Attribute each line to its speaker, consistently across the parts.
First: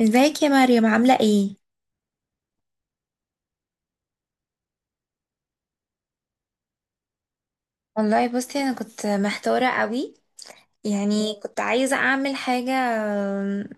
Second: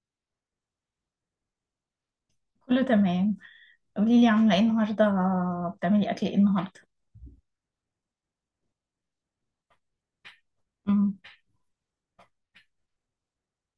Speaker 1: ازيك يا مريم، عاملة ايه؟
Speaker 2: كله تمام. قولي لي، عامله ايه النهارده؟ بتعملي اكل ايه النهارده؟
Speaker 1: والله بصي، انا كنت محتارة قوي.
Speaker 2: امم.
Speaker 1: يعني كنت عايزة اعمل حاجة آم،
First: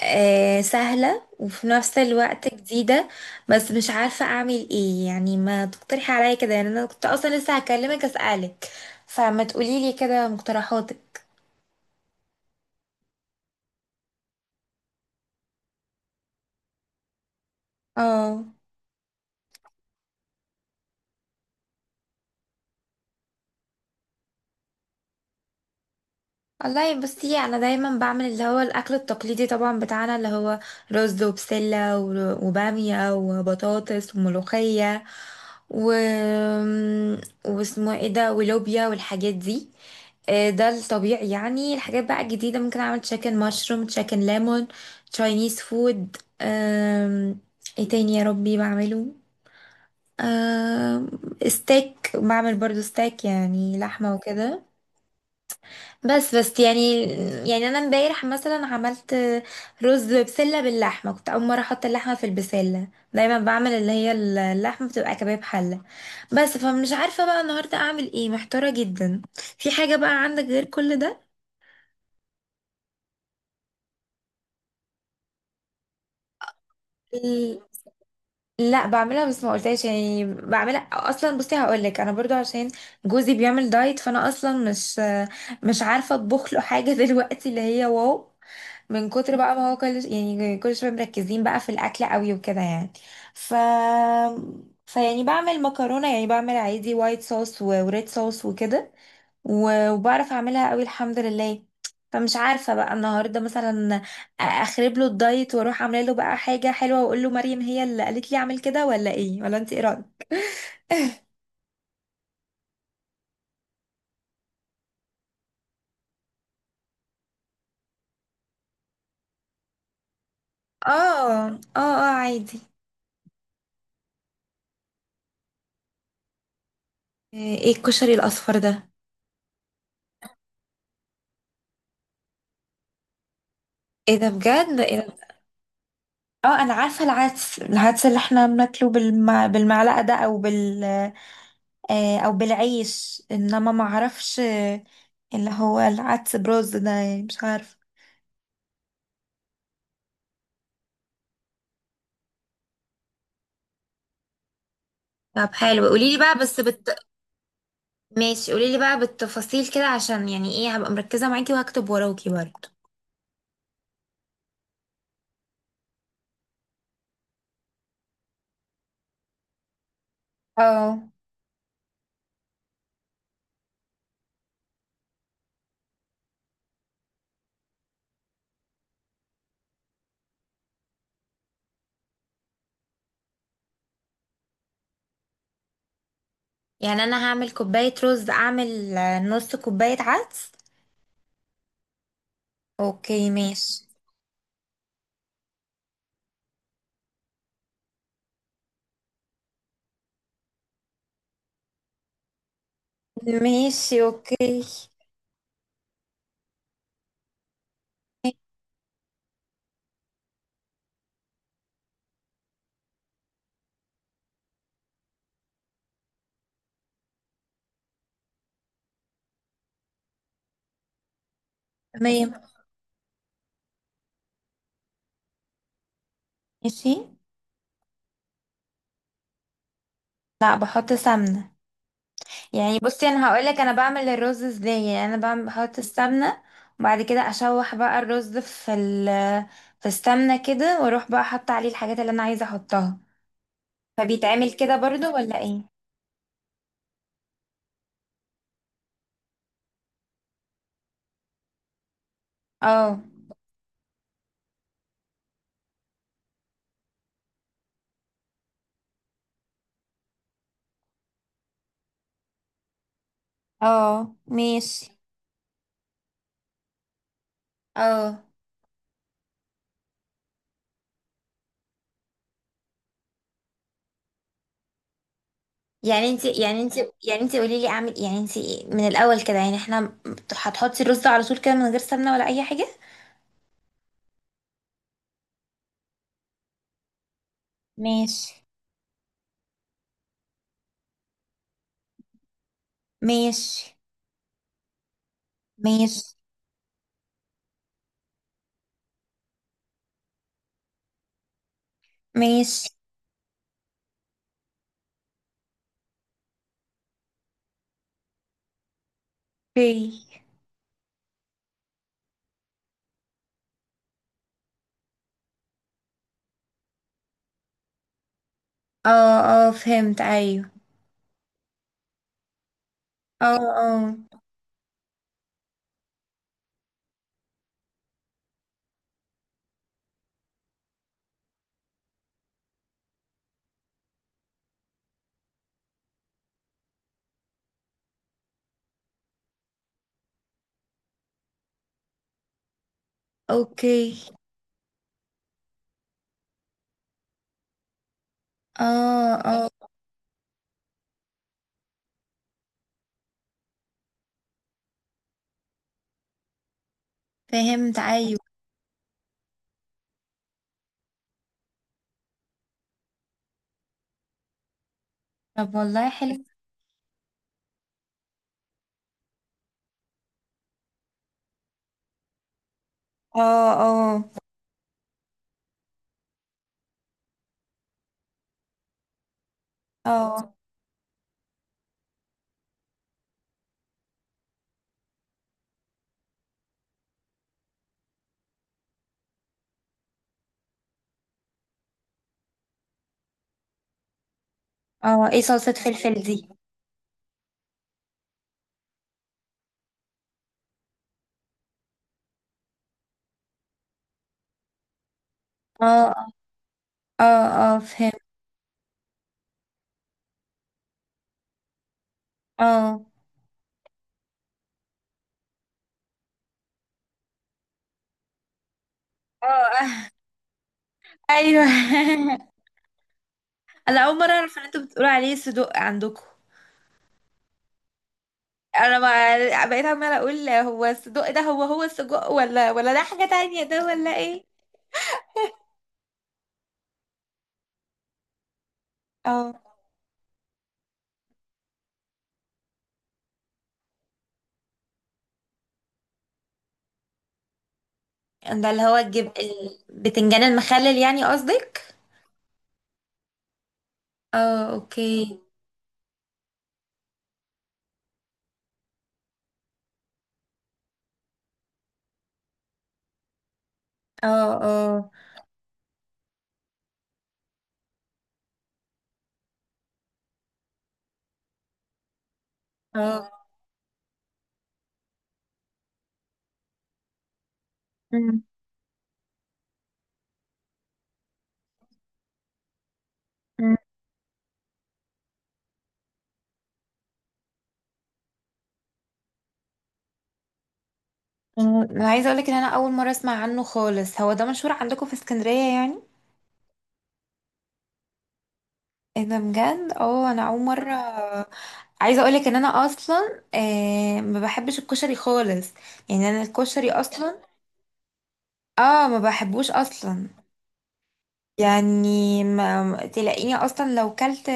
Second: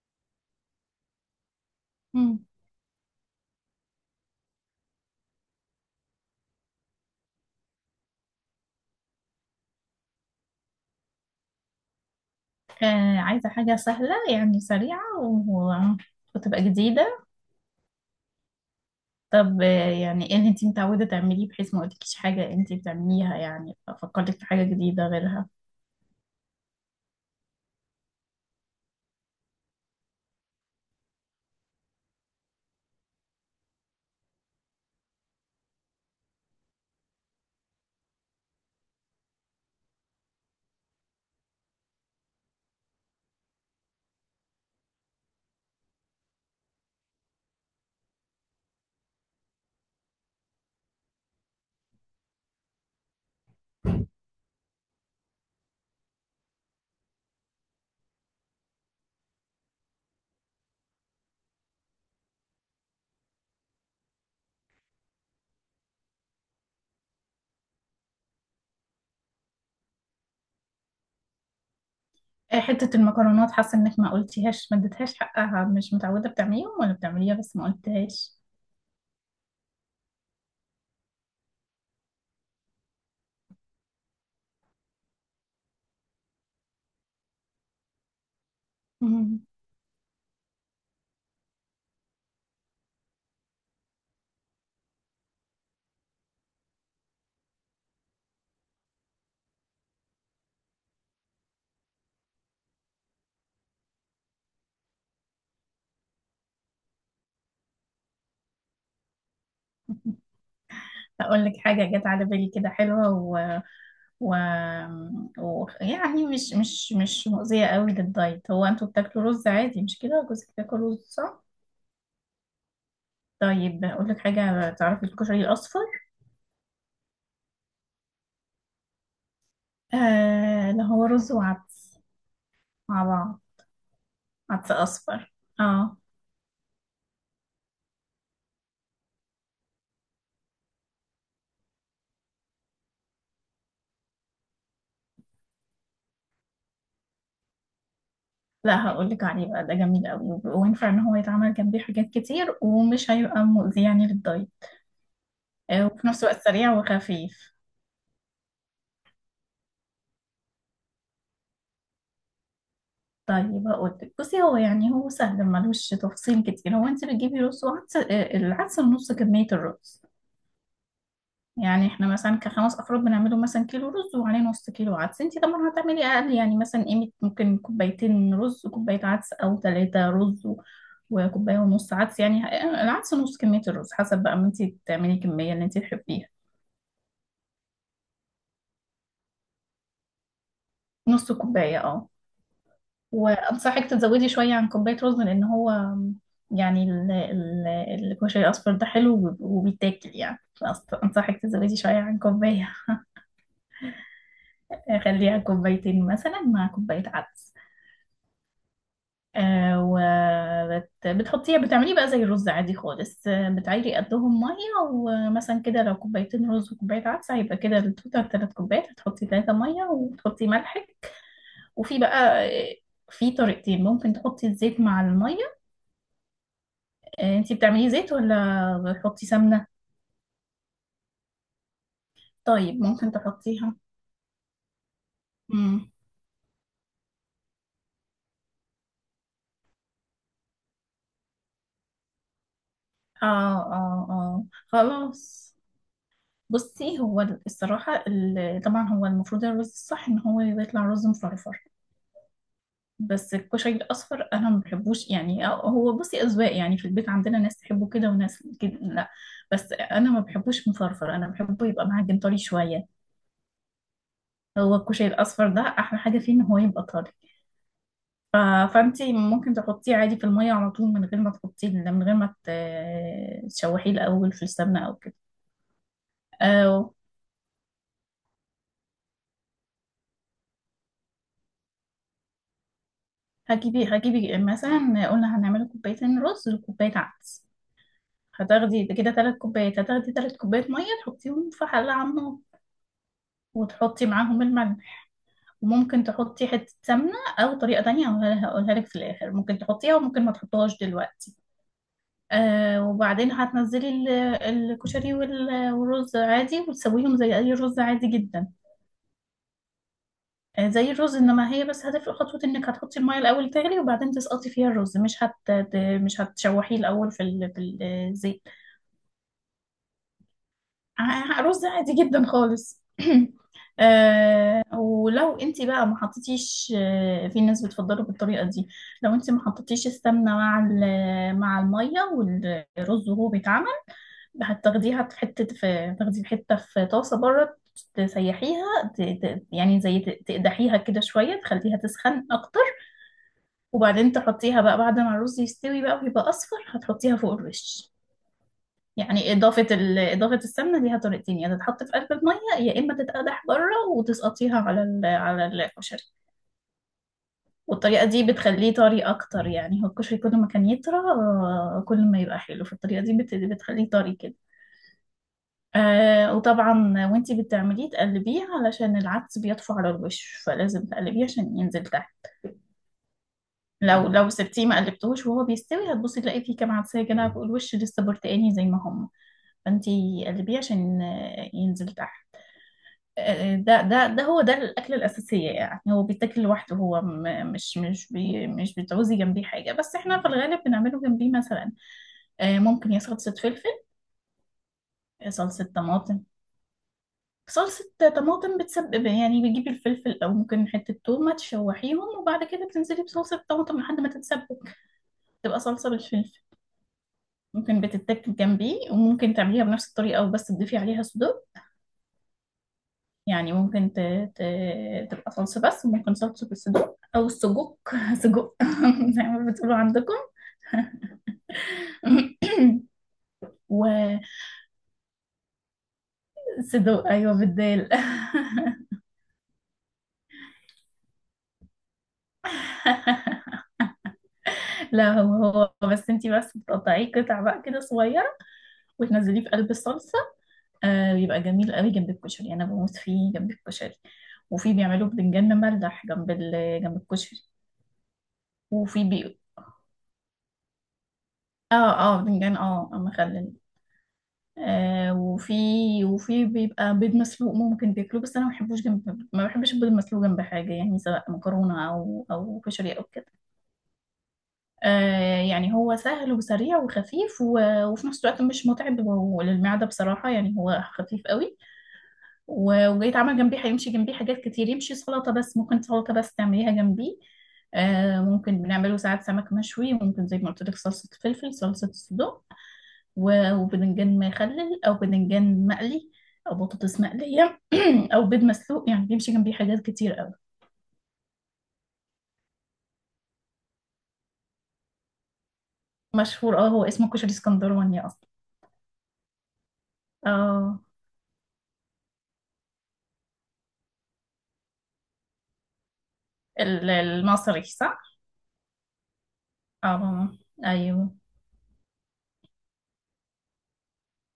Speaker 1: آه، سهلة وفي نفس
Speaker 2: مم.
Speaker 1: الوقت جديدة. بس مش عارفة اعمل ايه، يعني ما تقترحي عليا كده. يعني انا كنت اصلا لسه هكلمك اسألك، فما تقوليلي كده مقترحاتك.
Speaker 2: آه، عايزه حاجه سهله، يعني سريعه و... وتبقى جديده.
Speaker 1: اه،
Speaker 2: طب يعني ايه اللي انت متعوده تعمليه بحيث ما اقولكيش حاجه انت بتعمليها، يعني ففكرتك في حاجه جديده غيرها؟
Speaker 1: والله بصي، انا دايما بعمل اللي هو الاكل التقليدي طبعا، بتاعنا اللي هو رز وبسله وباميه وبطاطس وملوخيه و... واسمه ايه ده، ولوبيا والحاجات دي. ده الطبيعي. يعني الحاجات بقى الجديده، ممكن اعمل تشيكن مشروم، تشيكن ليمون، تشاينيز فود. آم، ايه تاني يا ربي بعمله؟ آم، ستيك، بعمل برضو ستيك، يعني لحمه وكده. بس يعني. يعني انا امبارح مثلا عملت رز بسله باللحمه. كنت اول مره احط اللحمه في البسله، دايما بعمل اللي هي اللحمه بتبقى كباب حله بس. فمش عارفه بقى النهارده اعمل ايه، محتاره جدا. في حاجه بقى عندك غير كل ده؟
Speaker 2: آه، حته المكرونات حاسه انك ما قلتيهاش، ما اديتهاش حقها، مش متعوده بتعمليهم ولا بتعمليها بس
Speaker 1: ال-
Speaker 2: ما قلتهاش.
Speaker 1: لا بعملها، بس ما قلتهاش. يعني بعملها اصلا. بصي هقول لك، انا برضو عشان جوزي بيعمل دايت، فانا اصلا مش عارفه اطبخ له حاجه دلوقتي اللي هي واو، من كتر
Speaker 2: مم.
Speaker 1: بقى ما هو كل، يعني كل شويه مركزين بقى في الاكل قوي وكده يعني. ف فيعني بعمل مكرونه، يعني بعمل عادي، وايت صوص وريد صوص وكده. وبعرف اعملها قوي الحمد لله. فمش عارفه بقى النهارده مثلا اخرب له الدايت، واروح عامله له بقى حاجه حلوه، واقول له مريم هي اللي قالت لي اعمل كده، ولا ايه؟ ولا انت ايه رايك؟
Speaker 2: هقول لك حاجه جت على بالي كده حلوه. و... يعني مش مؤذية قوي للدايت. هو انتوا بتاكلوا رز عادي مش كده؟ جوزك بياكل
Speaker 1: اه
Speaker 2: رز صح؟
Speaker 1: اه اه، عادي.
Speaker 2: طيب، اقول لك حاجة. تعرفي الكشري الأصفر؟
Speaker 1: ايه الكشري الاصفر ده؟
Speaker 2: آه، اللي هو رز وعدس مع بعض.
Speaker 1: ايه ده
Speaker 2: عدس
Speaker 1: بجد؟ ايه ده؟
Speaker 2: أصفر. اه.
Speaker 1: اه انا عارفه العدس، العدس اللي احنا بناكله بالمعلقه ده، او بالعيش، انما ما اعرفش. اللي هو العدس برز ده؟ يعني مش عارفه.
Speaker 2: لا، هقول لك عليه بقى. ده جميل قوي وينفع ان هو يتعمل جنبيه حاجات كتير، ومش هيبقى مؤذي يعني للدايت.
Speaker 1: طب
Speaker 2: آه،
Speaker 1: حلو،
Speaker 2: وفي
Speaker 1: قولي لي
Speaker 2: نفس
Speaker 1: بقى،
Speaker 2: الوقت
Speaker 1: بس
Speaker 2: سريع وخفيف.
Speaker 1: ماشي قولي لي بقى بالتفاصيل كده، عشان يعني ايه، هبقى مركزة معاكي وهكتب وراكي برضه.
Speaker 2: طيب هقول لك. بصي، هو يعني هو سهل، ملوش تفصيل كتير. هو انت بتجيبي رز وعدس. آه، العدس نص كمية الرز.
Speaker 1: اه.
Speaker 2: يعني احنا مثلا كخمس افراد بنعمله مثلا كيلو رز وعليه نص كيلو عدس. انتي طبعا هتعملي اقل، يعني مثلا قيمة ممكن كوبايتين رز وكوباية عدس، او ثلاثة رز وكوباية ونص عدس، يعني العدس نص كمية الرز، حسب بقى ما انتي تعملي الكمية اللي انتي تحبيها.
Speaker 1: يعني انا هعمل كوباية رز، اعمل نص كوباية عدس.
Speaker 2: نص كوباية اه.
Speaker 1: اوكي ماشي.
Speaker 2: وانصحك تزودي شوية عن كوباية رز، لان هو يعني الكشري الاصفر ده حلو وبيتاكل يعني. انصحك تزودي شوية عن كوباية.
Speaker 1: ماشي اوكي.
Speaker 2: خليها كوبايتين مثلا مع كوباية عدس. وبتحطيه بتعمليه بقى زي الرز عادي خالص. آه، بتعيري قدهم مية، ومثلا كده لو كوبايتين رز وكوباية عدس هيبقى كده التوتال تلات كوبايات، هتحطي 300 وتحطي ملحك. وفي
Speaker 1: تمام.
Speaker 2: بقى، آه، في طريقتين، ممكن تحطي الزيت مع المية.
Speaker 1: ماشي.
Speaker 2: آه، انتي بتعملي زيت ولا بتحطي سمنة؟
Speaker 1: لا بحط سمنه. يعني
Speaker 2: طيب،
Speaker 1: بصي
Speaker 2: ممكن
Speaker 1: انا هقولك انا
Speaker 2: تحطيها.
Speaker 1: بعمل الرز ازاي، يعني انا بعمل بحط
Speaker 2: مم.
Speaker 1: السمنه، وبعد كده اشوح بقى الرز في في السمنه كده، واروح بقى احط عليه الحاجات اللي انا عايزه احطها.
Speaker 2: اه، اه، اه،
Speaker 1: فبيتعمل كده برضو ولا
Speaker 2: خلاص.
Speaker 1: ايه؟
Speaker 2: بصي، هو الصراحة، طبعا هو المفروض الرز الصح ان هو يطلع رز مفرفر.
Speaker 1: اه
Speaker 2: بس الكشري الاصفر انا ما بحبوش يعني. هو بصي اذواق، يعني في البيت عندنا ناس تحبه كده وناس كده لا. بس انا ما بحبوش مفرفر، انا بحبه يبقى معجن طري شويه.
Speaker 1: اه
Speaker 2: هو
Speaker 1: ماشي.
Speaker 2: الكشري الاصفر ده احلى حاجه فيه ان هو يبقى طري.
Speaker 1: اه،
Speaker 2: ف... فانتي ممكن تحطيه عادي في الميه على طول، من غير ما تحطيه، من غير ما تشوحيه الاول في السمنه او كده.
Speaker 1: يعني انت يعني انت
Speaker 2: أو
Speaker 1: يعني انت قولي لي اعمل. يعني انت من الاول كده، يعني احنا هتحطي الرز على طول كده من غير سمنه ولا اي حاجه؟
Speaker 2: هجيبي مثلا، قلنا هنعمل كوبايتين رز وكوبايه عدس.
Speaker 1: ماشي.
Speaker 2: هتاخدي تلات كوبايات ميه، تحطيهم في حله على النار.
Speaker 1: ماشي.
Speaker 2: وتحطي معاهم الملح. وممكن
Speaker 1: ماشي.
Speaker 2: تحطي حتة سمنة. أو طريقة تانية هقولها لك في الآخر. ممكن تحطيها وممكن ما تحطيهاش دلوقتي.
Speaker 1: ماشي.
Speaker 2: آه، وبعدين هتنزلي الكشري والرز عادي، وتسويهم زي أي رز عادي جدا.
Speaker 1: اوكي.
Speaker 2: آه، زي الرز إنما هي بس هتفرق خطوة. إنك هتحطي المية الأول تغلي، وبعدين تسقطي فيها الرز. مش هتشوحيه الأول في الزيت.
Speaker 1: اه اه فهمت، ايوه.
Speaker 2: رز عادي جدا خالص.
Speaker 1: اه اه
Speaker 2: آه، ولو انت بقى ما حطيتيش، في ناس بتفضله بالطريقه دي. لو انت ما حطيتيش السمنه مع الميه والرز وهو بيتعمل. هتاخديها في حته في تاخدي في حته في طاسه بره. تسيحيها. يعني زي تقدحيها كده شويه، تخليها تسخن اكتر.
Speaker 1: اوكي.
Speaker 2: وبعدين تحطيها بقى بعد ما الرز يستوي بقى ويبقى اصفر، هتحطيها فوق الوش.
Speaker 1: اه
Speaker 2: يعني
Speaker 1: اه
Speaker 2: إضافة السمنة ليها طريقتين، يا تتحط في قلب المية يا إما تتقدح بره وتسقطيها على الكشري.
Speaker 1: فهمت،
Speaker 2: والطريقة
Speaker 1: ايوه.
Speaker 2: دي بتخليه طري أكتر، يعني هو الكشري كل ما كان يطرى، كل ما يبقى حلو. فالطريقة دي بتخليه طري كده.
Speaker 1: طب والله حلو.
Speaker 2: آه، وطبعا، وانتي بتعمليه تقلبيه علشان العدس بيطفو على الوش، فلازم تقلبيه عشان ينزل تحت.
Speaker 1: اه. اه.
Speaker 2: لو سبتيه ما قلبتهوش وهو بيستوي، هتبصي تلاقي فيه كام عدسة كده فوق الوش، لسه برتقاني زي ما هم. فانتي
Speaker 1: اه.
Speaker 2: قلبيه عشان ينزل تحت. ده هو ده الأكلة الأساسية، يعني هو بيتاكل لوحده، هو مش بتعوزي جنبيه حاجة، بس احنا في الغالب بنعمله جنبيه مثلا. آه، ممكن يا صلصة فلفل،
Speaker 1: اه. ايه
Speaker 2: يا
Speaker 1: صلصة
Speaker 2: صلصة
Speaker 1: فلفل
Speaker 2: طماطم.
Speaker 1: دي؟
Speaker 2: صلصة طماطم بتسبب، يعني بتجيبي الفلفل أو ممكن حتة تومة، تشوحيهم وبعد كده بتنزلي بصلصة طماطم لحد ما تتسبك. تبقى صلصة
Speaker 1: اه
Speaker 2: بالفلفل.
Speaker 1: اه اه
Speaker 2: ممكن
Speaker 1: فهمت.
Speaker 2: بتتاكل جنبيه، وممكن تعمليها بنفس الطريقة وبس تضيفي عليها صدور.
Speaker 1: اه
Speaker 2: يعني ممكن ت... تبقى صلصة، بس ممكن صلصة الصدوق أو السجق. سجق، زي
Speaker 1: اه
Speaker 2: ما بتقولوا
Speaker 1: آه.
Speaker 2: عندكم.
Speaker 1: ايوه. انا اول مرة اعرف ان انتوا بتقولوا عليه صدق عندكم.
Speaker 2: وصدوق أيوة، بالدال.
Speaker 1: انا ما بقيت عمالة اقول، هو الصدق ده هو هو السجق، ولا ده حاجة تانية، ده ولا ايه؟
Speaker 2: لا، هو هو بس انتي بس بتقطعيه قطع بقى كده صغيرة.
Speaker 1: اه،
Speaker 2: وتنزليه في قلب الصلصة. آه، بيبقى جميل قوي جنب الكشري، أنا بموت فيه جنب الكشري. وفي بيعملوا بدنجان مملح جنب الكشري.
Speaker 1: ده اللي هو
Speaker 2: وفي
Speaker 1: الجب،
Speaker 2: بي...
Speaker 1: البتنجان المخلل يعني قصدك.
Speaker 2: اه، اه، بدنجان مخلل.
Speaker 1: اه
Speaker 2: آه،
Speaker 1: اوكي.
Speaker 2: وفي بيبقى بيض مسلوق ممكن تاكله، بس انا ما بحبش البيض المسلوق جنب حاجه، يعني سواء مكرونه او كشري او كده.
Speaker 1: اه اه
Speaker 2: آه، يعني هو سهل وسريع وخفيف وفي نفس الوقت مش متعب للمعده بصراحه، يعني هو خفيف قوي. وجاي
Speaker 1: اه.
Speaker 2: يتعمل جنبيه، هيمشي جنبيه حاجات كتير، يمشي سلطه بس، ممكن سلطه بس تعمليها جنبيه. آه،
Speaker 1: مم.
Speaker 2: ممكن بنعمله ساعات سمك مشوي، وممكن زي ما قلت لك صلصه فلفل، صلصه صدق،
Speaker 1: مم.
Speaker 2: وبدنجان مخلل او بدنجان مقلي او بطاطس مقليه، او بيض مسلوق، يعني بيمشي جنبيه حاجات كتير قوي.
Speaker 1: مم. انا عايزه اقولك ان انا اول مره اسمع عنه خالص. هو ده مشهور عندكم في اسكندريه يعني؟
Speaker 2: مشهور، اه، هو اسمه كشري اسكندراني اصلا.
Speaker 1: ايه ده بجد؟ اه انا اول مره.
Speaker 2: اه،
Speaker 1: عايزه اقولك ان انا اصلا ما بحبش الكشري خالص، يعني انا الكشري اصلا،
Speaker 2: المصري صح؟
Speaker 1: اه ما بحبوش اصلا.
Speaker 2: اه، ايوه.
Speaker 1: يعني تلاقيني اصلا، لو كلت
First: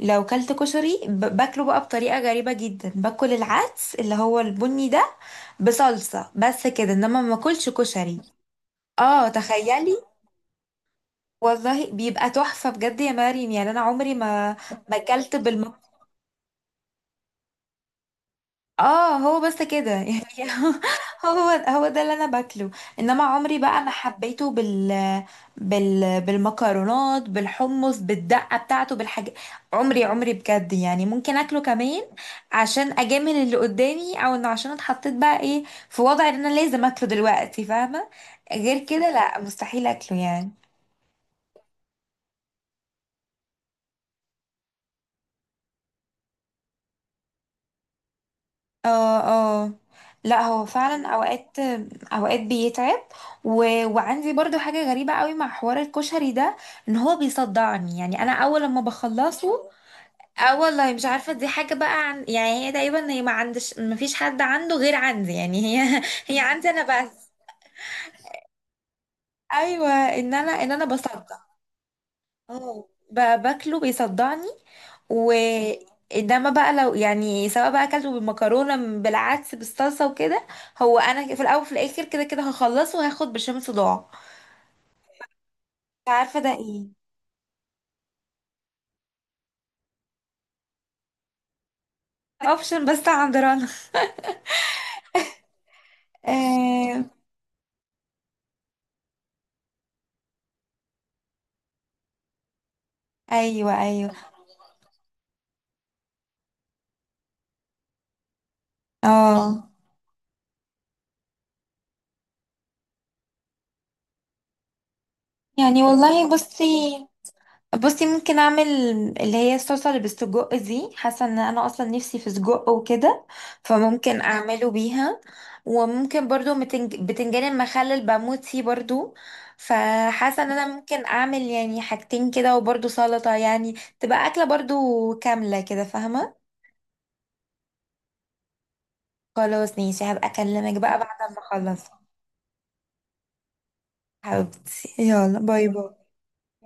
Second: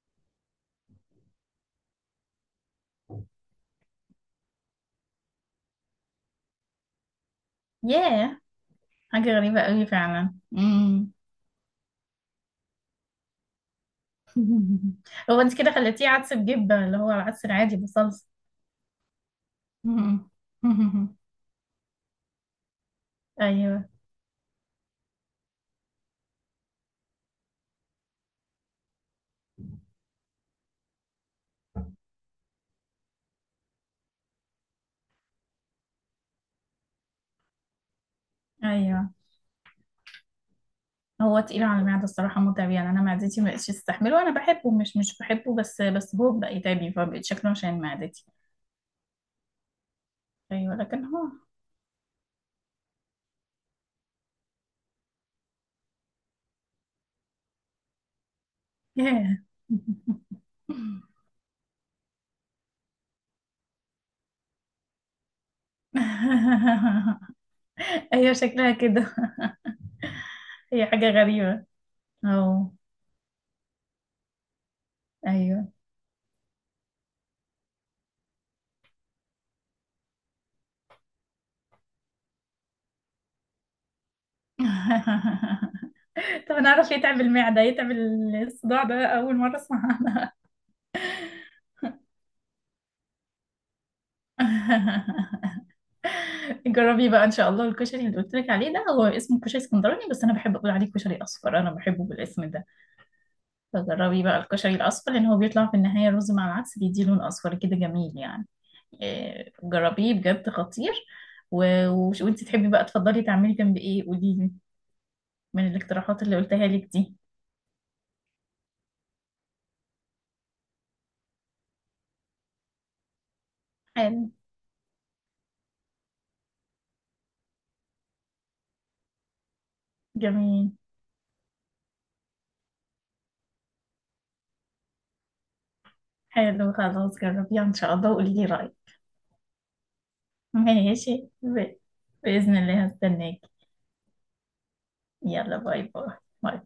Speaker 1: لو كلت كشري، باكله بقى بطريقه غريبه جدا، باكل العدس اللي هو البني ده بصلصه بس كده، انما ما باكلش كشري.
Speaker 2: ياه،
Speaker 1: اه
Speaker 2: حاجه غريبه قوي
Speaker 1: تخيلي.
Speaker 2: فعلا. امم.
Speaker 1: والله بيبقى تحفة بجد يا مريم يعني. أنا عمري ما، ما أكلت
Speaker 2: هو انت كده خليتيه عدس بجبه، اللي هو العدس العادي بصلصه.
Speaker 1: اه هو بس كده يعني.
Speaker 2: أمم.
Speaker 1: هو هو ده اللي أنا باكله. إنما عمري بقى
Speaker 2: ايوه،
Speaker 1: ما حبيته بالمكرونات بالحمص بالدقة بتاعته بالحاجات. عمري عمري بجد، يعني ممكن أكله كمان عشان أجامل اللي قدامي، أو إنه عشان اتحطيت بقى إيه، في وضع إن أنا لازم أكله دلوقتي، فاهمة؟ غير كده
Speaker 2: ايوه.
Speaker 1: لا، مستحيل أكله يعني.
Speaker 2: هو تقيل على المعدة الصراحة، متعب. يعني أنا معدتي ما بقتش تستحمله. أنا بحبه، مش بحبه، بس هو بقى يتعبني فبقيت شكله عشان معدتي.
Speaker 1: اه اه. لا هو
Speaker 2: أيوة، لكن
Speaker 1: فعلا
Speaker 2: هو.
Speaker 1: اوقات، بيتعب. وعندي برضو حاجة غريبة قوي مع حوار الكشري ده، ان هو بيصدعني. يعني انا اول لما
Speaker 2: ياه.
Speaker 1: بخلصه، اه والله مش عارفة. دي حاجة بقى يعني هي تقريبا، هي ما فيش حد عنده غير عندي. يعني هي عندي انا بس.
Speaker 2: أيوة، شكلها كده.
Speaker 1: ايوه ان انا ان انا
Speaker 2: هي حاجة
Speaker 1: بصدع.
Speaker 2: غريبة. أو.
Speaker 1: اه باكله بيصدعني.
Speaker 2: أيوة.
Speaker 1: وانما بقى لو يعني سواء بقى اكلته بالمكرونه، بالعدس بالصلصه وكده، هو انا في الاول وفي الاخر كده كده هخلصه وهاخد برشام صداع. مش عارفه ده
Speaker 2: طب أنا أعرف
Speaker 1: ايه.
Speaker 2: يتعب المعدة يتعب. الصداع ده أول مرة أسمع عنها.
Speaker 1: اوبشن بس عند رنا. آه.
Speaker 2: جربي بقى ان شاء الله الكشري اللي قلت لك عليه ده، هو اسمه كشري اسكندراني بس انا بحب اقول عليه كشري اصفر، انا بحبه بالاسم ده.
Speaker 1: ايوه ايوه.
Speaker 2: فجربي بقى الكشري الأصفر، لأن هو بيطلع في النهاية رز مع العدس بيديه لون أصفر كده جميل يعني. إيه،
Speaker 1: اه
Speaker 2: جربيه بجد، خطير. وانت تحبي بقى تفضلي تعملي جنب ايه قوليلي؟ من
Speaker 1: يعني
Speaker 2: الاقتراحات
Speaker 1: والله
Speaker 2: اللي
Speaker 1: بصي،
Speaker 2: قلتها لك دي.
Speaker 1: بصي ممكن اعمل اللي هي الصلصه اللي بالسجق دي، حاسه ان انا اصلا نفسي في سجق وكده، فممكن
Speaker 2: حلو.
Speaker 1: اعمله بيها. وممكن برضو بتنجان المخلل بموت فيه برضو. فحاسه ان انا
Speaker 2: جميل.
Speaker 1: ممكن اعمل يعني حاجتين كده، وبرضو سلطه يعني، تبقى اكله برضو كامله كده، فاهمه.
Speaker 2: حلو، خلاص جربيها ان شاء الله وقولي لي رأيك.
Speaker 1: خلاص ماشي، هبقى اكلمك بقى
Speaker 2: ماشي،
Speaker 1: بعد ما
Speaker 2: ب...
Speaker 1: اخلص.
Speaker 2: بإذن الله هستناك.
Speaker 1: حبيبتي يلا،
Speaker 2: يلا
Speaker 1: باي
Speaker 2: باي،
Speaker 1: باي.
Speaker 2: باي. باي.